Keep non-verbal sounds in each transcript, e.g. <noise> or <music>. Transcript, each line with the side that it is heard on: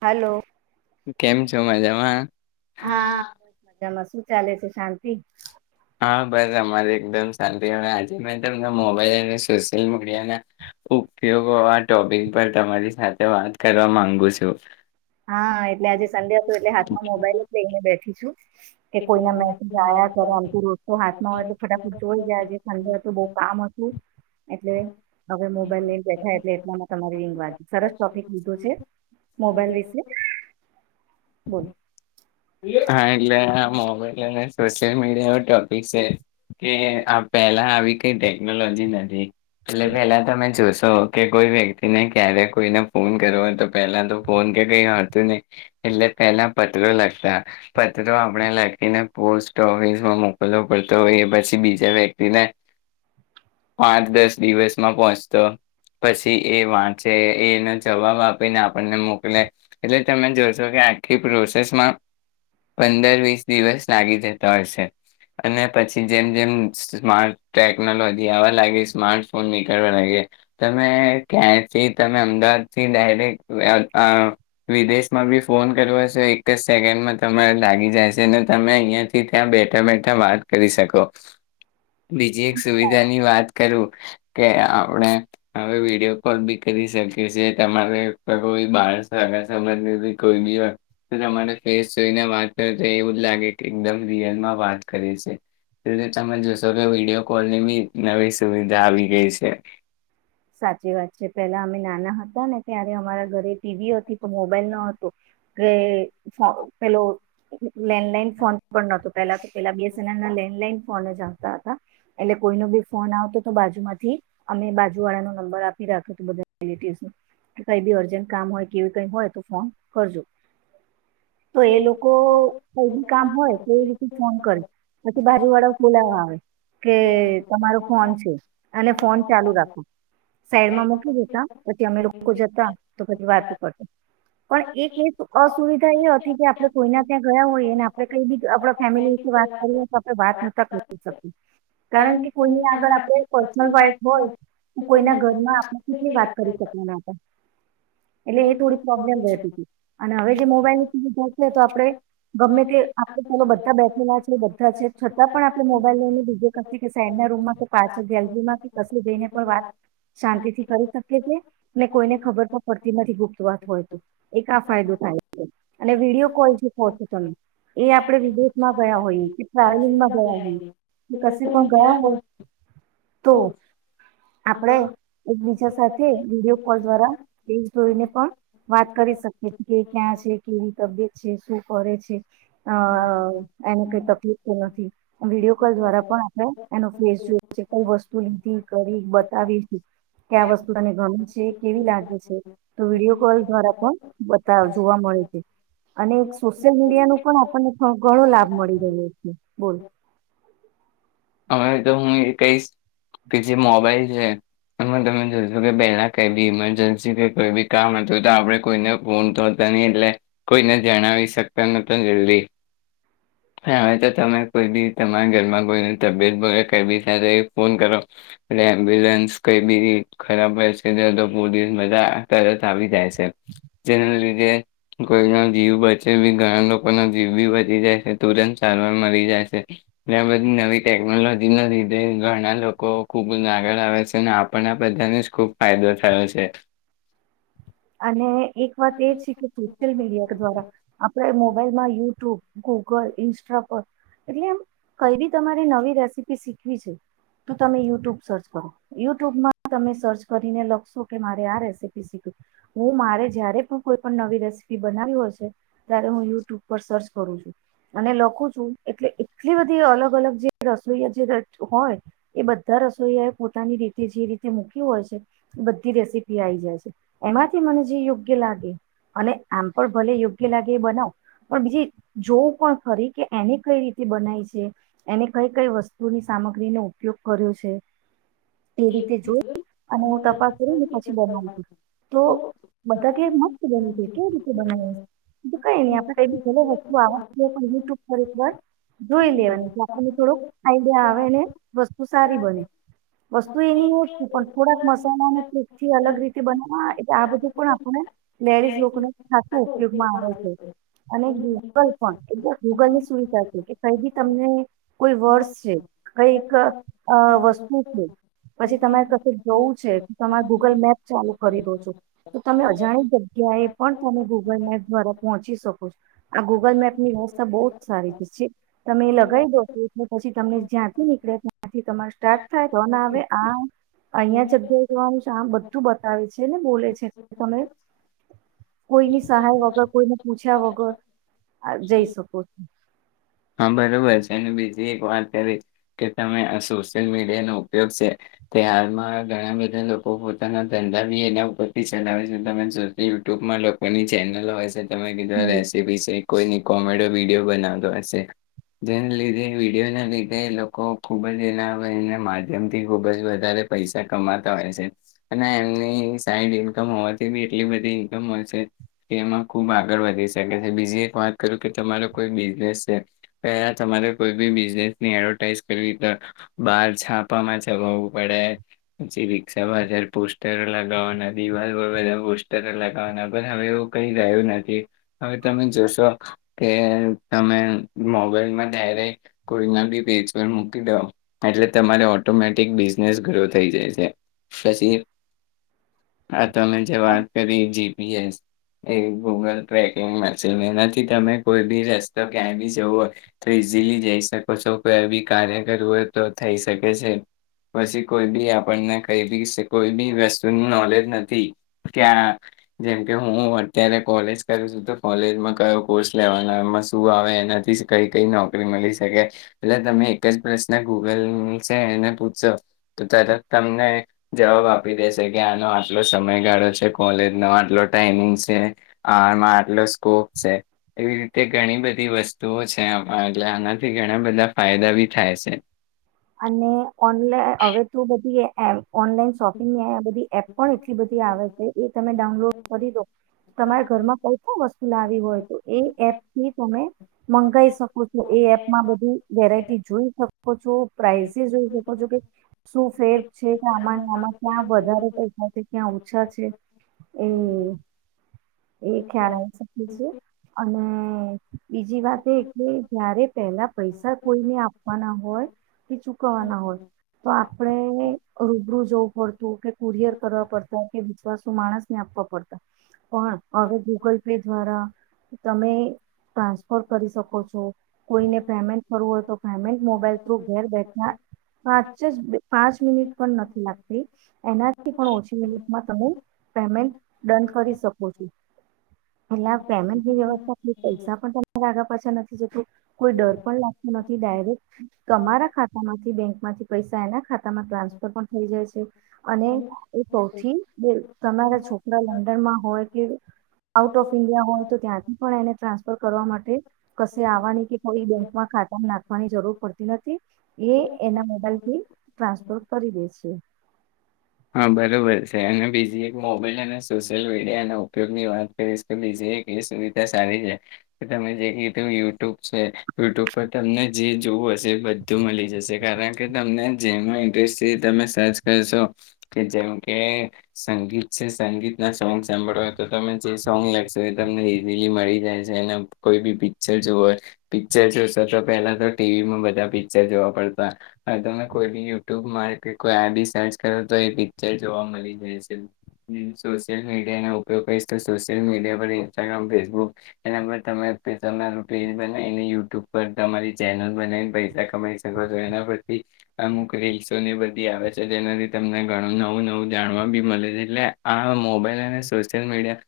right: Hello
left: કેમ છો મજામાં હા
right: બસ મજામાં શું ચાલે છે શાંતિ
left: હા બ રે હમારી એકદમ શાંતિ આજે ત મોબાઈલ અને સોશિયલ મીડિયા ના ઉપયોગો આ ટોપિક પર તમારી સાથે વાત કરવા માંગુ છું.
right: હા એટલે આજે સંડે હતો એટલે હાથમાં મોબાઈલ જ લઈને બેઠી છું. કે કોઈના મેસેજ આવ્યા ત્યારે આમતો રોસ્તો હાથમાં હોય એટલે ફટાફટ જોઈ ગયા જે સન્ડે હતો બઉ કામ હતું એટલે હવે મોબાઈલ લઈને બેઠા એટલે એટલામાં તમારી રિંગ વાગી સરસ ટોપિક લીધો છે મોબાઈલ વિશ
left: હા એટલે આ મોબાઈલ અને સોશિયલ મીડિયા ન ટોપિક છે કે આ પેલા આવી કઈ ટેકનોલોજી નથી એટલે પેલા તમે જોશો કે કોઈ વ્યક્તિને ક્યારે કોઈને ફોન કરવા તો પહેલા તો ફોન કે કઈ હોતું ની એટલે પહેલા પત્રો લખતા પત્ર પણે લખીને પોસ્ટ ઓફિસમાં મોકલવો પડતો એ પછી બીજા વ્યક્તિને પાંચ દસ દિવસમાં પહોચતો પછી એ વાંચે એનો જવાબ આપીને આપણને મોકલે એટલે તમે જોશો કે આખી પ્રોસેસમાં પંદર વીસ દિવસ લાગી જતા હશે અને પછી જેમ જેમ સ્માર્ટ ટેકનોલોજી આવા લાગી સ્માર્ટ ફોન નીકળવા લાગી તમે ક્યાંથી તમે અમદાવાદ થી ડાયરેક્ટ વિદેશમાં બી ફોન કર્યો હશે એક જ સેકન્ડમાં તમારે લાગી જાય. જેને તમે અહિયાંથી ત્યાં બેઠા બેઠા વાત કરી શકો બીજી એક સુવિધાની વાત કરું કે આપણે હવે વિડીયો કોલ બી કરી શકીએ તમારે કોઈ બાળ સગાસંબંધી કોઈ બી તમારે ફેસ જોઈને વાત એવું જ લાગે કે એકદમ રિયલમાં વાત કરે છે તમે જોશો કે વિડીયો કોલની બી નવી સુવિધા આવી ગઈ છે.
right: સાચી વાત છે પેલા અમે નાના હતા ને ત્યારે અમારા ઘરે ટીવી હતી પણ મોબાઈલ ન હતો કે પેલો લેન્ડલાઈન ફોન પણ નતો પેલા તો પેલા બીએસનલ ના લેન્ડલાઈન ફોન જ આવતા હતા એટલે કોઈનો બી ફોન આવતો તો બાજુ માંથી અમે બા જુ વાળા નો નંબર આપી રાખો કઈ બી અર્જન્ટ કામ હોય કેવી કઈ હોય તો ફોન કરજો. તો એ લોકો કઈ બી કામ હોય તો એ રીતે ફોન કરે પછી બાજુ વાળા ખોલાવા આવે કે તમારો ફોન છે અને ફોન ચાલુ રાખો. સાઈડમાં મૂકી દેતા પછી અમે લોકો જતા તો પછી વાત કરતા પણ એક એ અસુવિધા ઓ કે તો આપડે કોઈના ત્યાં ગયા હોય ને આપડે કઈ બી આપડા ફેમિલી વિશે વાત કરી હોય તો આપડે વાત નતા કરી શકીએ કારણ કે કોઈને આગળ આપડે પર્સનલ વાઈફ હોય કોઈના ઘરમાં આપણે કે વાત કરી શકતા ન હતા એટલે એ થોડી પ્રોબ્લેમ રહેતી હતી અને હવે જે મોબાઈલ તો આપડે ગમે તે આપડે ચાલો બધા બેઠેલા છે બધા છે છતા પણ આપડે મોબાઈલ લઈને બીજે કથી કે સાઈડ ના રૂમમાં કોઈ પાછ ગેલરીમાં કે કશ જઈને પણ વાત શાંતિ થી કરી શકે છે ને કોઈને ખબર તો ફરતી ગુપ્ત વાત હોય તો એક આ ફાયદો થાય છે. અને વિડીયો કોલ જે કહો છો તમે એ આપે વિદેશમાં ગયા હોય કે ટ્રાવેલિંગમાં ગયા હોય કે કશી પણ ગયા હોય તો આપડે એકબીજા સાથે વિડીયો કોલ દ્વારા એ જોઈને પણ વાત કરી શકીએ કે ક્યાં છે કે તબિયત છે શું કરે છે અ એને કઈ તકલીફ તો નથી વિડીયો કોલ દ્વારા પણ આપડે એનો ફેસ જોય છે કઈ વસ્તુ લીધી કરી બ આવી જ તો વસ્તુ તને ગમે છે કેવી લાગે છે તો વિડીયો કોલ દ્વારા પણ બતા જોવા મળે. અને સોશિયલ મીડિયા નું પણ આપણને ઘણો લાભ મળી રહ્યો છે બોલ
left: અમે તો હું એ કહીશ કે જે મોબાઈલ છે એમાં તમે જોશો કે પહેલા કઈ બી ઇમરજન્સી કે કોઈ બી કામ હતું તો આપણે કોઈને ફોન તોતા નહી એટલે કોઈ જણાવી શકતો નતો જલ્દી હવે તો તમે કોઈ બી તમારા ઘરમાં કોઈ તબિયત બી ફોન કરો એમ્બુલન્સઈ બી ખબ હો તોિવ બા તરત આવી જાય છે જેના લીધે કોઈનો જીવ બચે બી ઘણા લોકોનો જીવ બી બચી જાય છે તુરંત સારવાર મળરી જાય છે એ બધી નવી ટેકનોલોજી ના લીધે ઘણા લોકો ખૂબ જ આગળ આવે છે અને આપને બધાને જ ખૂબ ફાયદો થયો છે
right: અને એક વાત એ શીખું મીડિયા દ્વારા આપે મોબાઈલમાં યુ તો ગૂગલ ઇન્સ્ટ્રા પર એટલે આમ કઈ બી તમારે નવી રેસીપી શીખવી છે તો તમે યુટ્યુબ સર્ચ કરો યુટ્યુબમાં તમે સર્ચ કરીને લખશો કે મારે આ રેસીપી શીખવી હું મારે જયારે પણ કોઈ પણ નવી રેસીપી બનાવી હોય છે ત્યારે હું યુટ્યુબ પર સર્ચ કરું છું અને લખું છું એટલે એટલી બધી અલગ અલગ જે રસોઈયા જે હોય એ બધા રસોઈયા એ પોતાની રીતે જે રીતે મૂક હોય છે બધી રેસીપી આ આવી જાય છે એમાંથી મને જે યોગ્ય લાગે અને આમ પણ ભલે યોગ્ય લાગે એ બનાવો પણ બીજી જોવું પણ ફરી કે એને કઈ રીતે બનાય છે એને કઈ કઈ વસ્તુની સામગ્રીનો ઉપયોગ કર્યો છે એ રીતે જોઈ અને હું તપાસ કરું ને પછી બનાવ છ તો બધા કે મસ્ત બને છે કેવી રીતે બનાવે કઈ નહી આપડે બી વસ્તુ આવે યુટ્યુબ પર એક વાર જોઈ લેવાની કે આપણને થોડુંક આઈડિયા આવે ને વસ્તુ સારી બને વસ્તુ એની હો જ છે પણ થોડાક મસાલાની ટપ થી અલગ રીતે બનાવવા એટલે આ બધું પણ આપણે લેડીઝ લોકોને ખતું ઉપયોગમાં આવે છે અને ગૂગલ પણ એકદ ગૂગલ ની સુવિધા છે કે કઈ બી તમને કોઈ વર્ડસ છે કઈક વસ્તુ પછી તમારે કશું જોવું છે તમારે ગુગલ મેપ ચાલુ કરી દો છો તો તમે અજાણી જગ્યાએ પણ તમે ગૂગલ મેપ દ્વારા પહોંચી શકો છો આ ગૂગલ મેપની વ્યવસ્થા બહુ જ સારી છે તમે એ લગાવી દો છો એટલે પછી તમને જ્યાંથી નીકળ્યા ત્યાંથી તમા સ્ટાક તો ના આવે આ અહિયાં જગ્યા જોમ શમ આવે છેને બોલે છે તમે કોઈની સહાય વગર કોઈને પૂછ્યા વગર જઈ શકો છો
left: હા બરોબર છે અને બીજી એક વાત કરી કે તમે સોિલ મી ઉપયોગ છે હાલમાં ઘણા બધા લોકો પોતાના ધંધા બી એના ઉપરથી ચલાવે છે તમે જો યુટ્યુબમાં લોકોની ચેનલો હોય છે તમે કીધું
right: છું
left: રેસીપી છે કોઈ કોમેડ વિડીિયો બનાવતો હશે જેને લીધે વિડીયોના લીધે લોકો ખુબ જ એના થી ખુબ જ વધારે પૈસા કમાતા હોય છે અને એમની સાઈડ ઇન્કમ હોવાથી બી એટલી બધી ઈન્કમ હોય છે કે એમાં ખુબ આગળ વધી શકે છે બીજી એક વાત કરું કે તમારો કોઈ બિઝનેસ છે પહેલા તમારે કોઈ બી બિઝનેસ ની એડવર્ટાઈઝ કરવી બાર છાપામાં જવાાવવું પડે પછી રી્ષામાંારે પોસ્ટરો લગાવવાના દીવાલ બધા પોસ્ટરો લગાવવાના પણ હવે એવું કઈ રહ્યું નથી હવે તમે જોશો કે તમે મોબાઈલમાં ડાયરેક કોઈના બી પેજ પર મૂકી દો એટલે તમારે ઓટોમેટિક બિઝનેસ ગ્રો થઈ જાય છે પછી આ તમે જે વાત કરી જીપીએસ એ ગૂગલ ટ્રેકિંગમાં એનાથી તમે કોઈ બી રસ્તો ક્યાંય બી જવો હોય તો ઈઝીલી જઈ શકો છો કોઈ બી કાર્ય કરવું હોય તો થઈ શકે છે પછી કોઈ બી આપણને કઈ બી કોઈ બી વસ્તુનું નોલેજ નથી ક્યાં જેમકે હું અત્યારે કોલેજ કરું છું તો કોલેજમાં કયો કોર્સ લેવાનો એમાં શું આવે એનાથી કઈ કઈ નોકરી મળી શકે એટલે તમે એક જ પ્રશ્ન ગૂગલ છે એને પૂછો તો તરત તમને જવાબ આપી દેશે કે આનો આટલો સમયગાળો છે કોલેજનો આટલો ટાઈમિંગ છે આમાં આટલો સ્કોપ છે એવી રીતે ઘણી બધી વસ્તુઓ છે એટલે આનાથી ઘણા બધા ફાયદા બી થાય છે
right: અને ઓનલાઈન હવે તો બધી <unintelligible> ઓનલાઈન શોપિંગની આ બધી એપ પણ એટલી બધી આવે છે એ તમે ડાઉનલોડ કરી ડો તમારે ઘરમાં કઈ ક વસ્તુ લા હોય તો એ એપ થી તમે મંગાવાઈ શકો છો એ એપમાં બધી વેરાયટી જોઈ શકો છો પ્રાઈઝસ જોઈ શકો છો કે શું ફેરફ છે આમા આમાં ક્યાં વધારે પૈસા છે ક્યાં ઓછા છે એ એ ખ્યાલ આવી શકે છે અને બીજી વાત એ કે જયારે પેલા પૈસા કોઈને આપવાના હોય. એ ચૂકવવાના હોય તો આપડે રૂબરૂ જોવું પડસે કે કુરિયર કરવા પડતા કે વિશ્વાસુ માણસને આપવા પડતા પણ હવે ગૂગલ પે દ્વારા તમે ટ્રાન્સફર કરી શકો છો કોઈને પેમેન્ટ કરરવું હોય તો પેમેન્ટ મોબાઈલ ઘર બેઠા પાંચ જ પાંચ મિનિટ પણ નથી લાગતી એનાથી પણ ઓછી મિનિટમાં તમે પેમેન્ટ ડન કરી શકો છો એટલે આ પેમેન્ટની વ્યવસ્થા પૈસા પણગ્યા પાછા નથી જત કોઈ ડર પણ લાગતો નથી ડાયરેક્ટ તમારા ખાતા માંથી બેંક માંથી પૈસા એના ખા તા માં ટ્રાન્ફર પણ થઈ જાય છે. અને એ સૌથી બે તમારા છોકરા લંડનમાં હોય કે આઉટ ઓફ ઈન્ડિયા હોય તો ત્યાંથી પણ એને ટ્રાન્સફર કરવા માટે કશે આવવાની કે ફરી બેંકમાં ખાતા નાખવાની જરૂર પડતી નથી એ એના મોબાઈલ થી ટ્રાન્સફર કરી દે છે.
left: હા બરોબર છે અને બીજી એક મોબાઈલ અને સોશિયલ મીડિયાના ઉપયોગની વાત કરીશ તો બીજી એક એ સુવિધા સારી છે કે તમે જે કીધું યુટ્યુબ છે યુટ્યુબ પર તમને જે જોવું હશે એ બધું મળી જશે કારણ કે તમને જેમાં ઇન્ટરેસ્ટથી તમે સર્ચ કરશો. કે જેમ કે સંગીત છે સંગીતના સોંગ સાંભળો હોય તો તમે જે સોંગ લખશો એ તમને ઇઝીલી મળી જાય છે એને કોઈ બી પિક્ચર જોવ હોય પિક્ચર જોશો તો પહેલા તો ટીવીમાં બધા પિક્ચર જોવા પડતા હો હવે તમે કોઈ બી યુટ્યુબમાં કે કોઈ આ બી સર્ચ કરો તો એ પિક્ચર જોવા મળી જાય છે. સોશિયલ મીડિયાનો ઉપયોગ કરીહીશ તો સોશિયલ મીડિયા પર ઇન્સ્ટાગ્રામ ફેસબુક એના પર તમે તમારું રીલ બનાવીને યુટ્યુબ પર તમારી ચેનલ બનાવીને પૈસા કમાઈ શકો છો એના પરથી અમુક રીલ્સોને બધી આવે છે જેના લી ધે તમને ઘણું નવું નવું જાણવા બી મળે છે એટલે આ મોબાઈલ અને સોશિયલ મીડિયા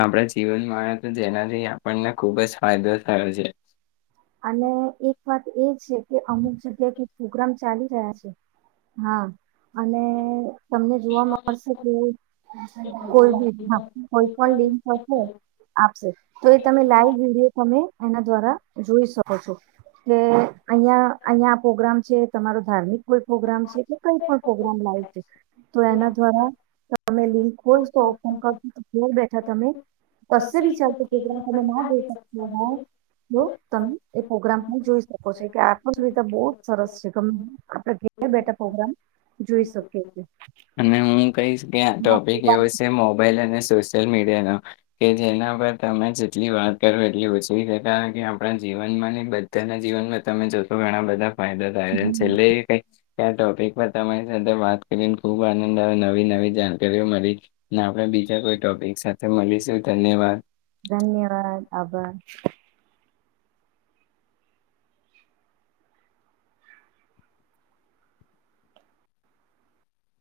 left: આપણા જીવનમાં જેનાથી આપણને ખુબ જ ફાયદો થયો છે.
right: અને એક વાત એ છે. કે અમુક જગ્યા કે પ્રોગ્રામ ચાલી રહ્યા છે. હા. અને તમને જોવા મળશે કે કોઈ કોઈ પણ લિંક હશે આપશે તો એ તમે લાઈવ વિડીયો તમે એના દ્વારા જોઈ શકો છો. કે અહીં અહીયા પોગ્રામ જે તમારો ધાર્મિક કોઈ પ્રોગ્રામ છે કે કઈ પણ પ્રોગ્રામ લાઈવ છે તો એના દ્વારા તમે લિંક ખોલશો તો <unintelligible> ઘર બેઠા તમે કસે બી ચાલતી પ્રગ્રામ તમે ના જોઈ શકશો હ તમે એ પ્રોગ્રામ પણ જોઈ શકો છો. કે આખ સુવિધા બહ જ સરસ છે આપે ઘ બેઠા પ્રગ્રામ જોઈ શકીછે.
left: અને હું કહીશ કે ટોપિક એવો છે મોબાઈલ અને સોસ સશલ મીડિયા ન કે જેના પર તમે જેટલી વાત કરો એટલી ઓછી સે કારણ કે આપણા જીવનમાં ને બધાના જીવનમાં તમે જો ઘણા બધા ફાયદા થાયને છેલ્લે કઈ ક્યા ટોપિક બતા માય સાથે વાત કરી. ખૂબ આનંદ આવે નવી નવી જાણકારીઓ મળી ને આપણે બીજા કોઈ ટોપિક સાથે મળીશું. ધન્યવાદ.
right: ધન્યવાદ. આભાર.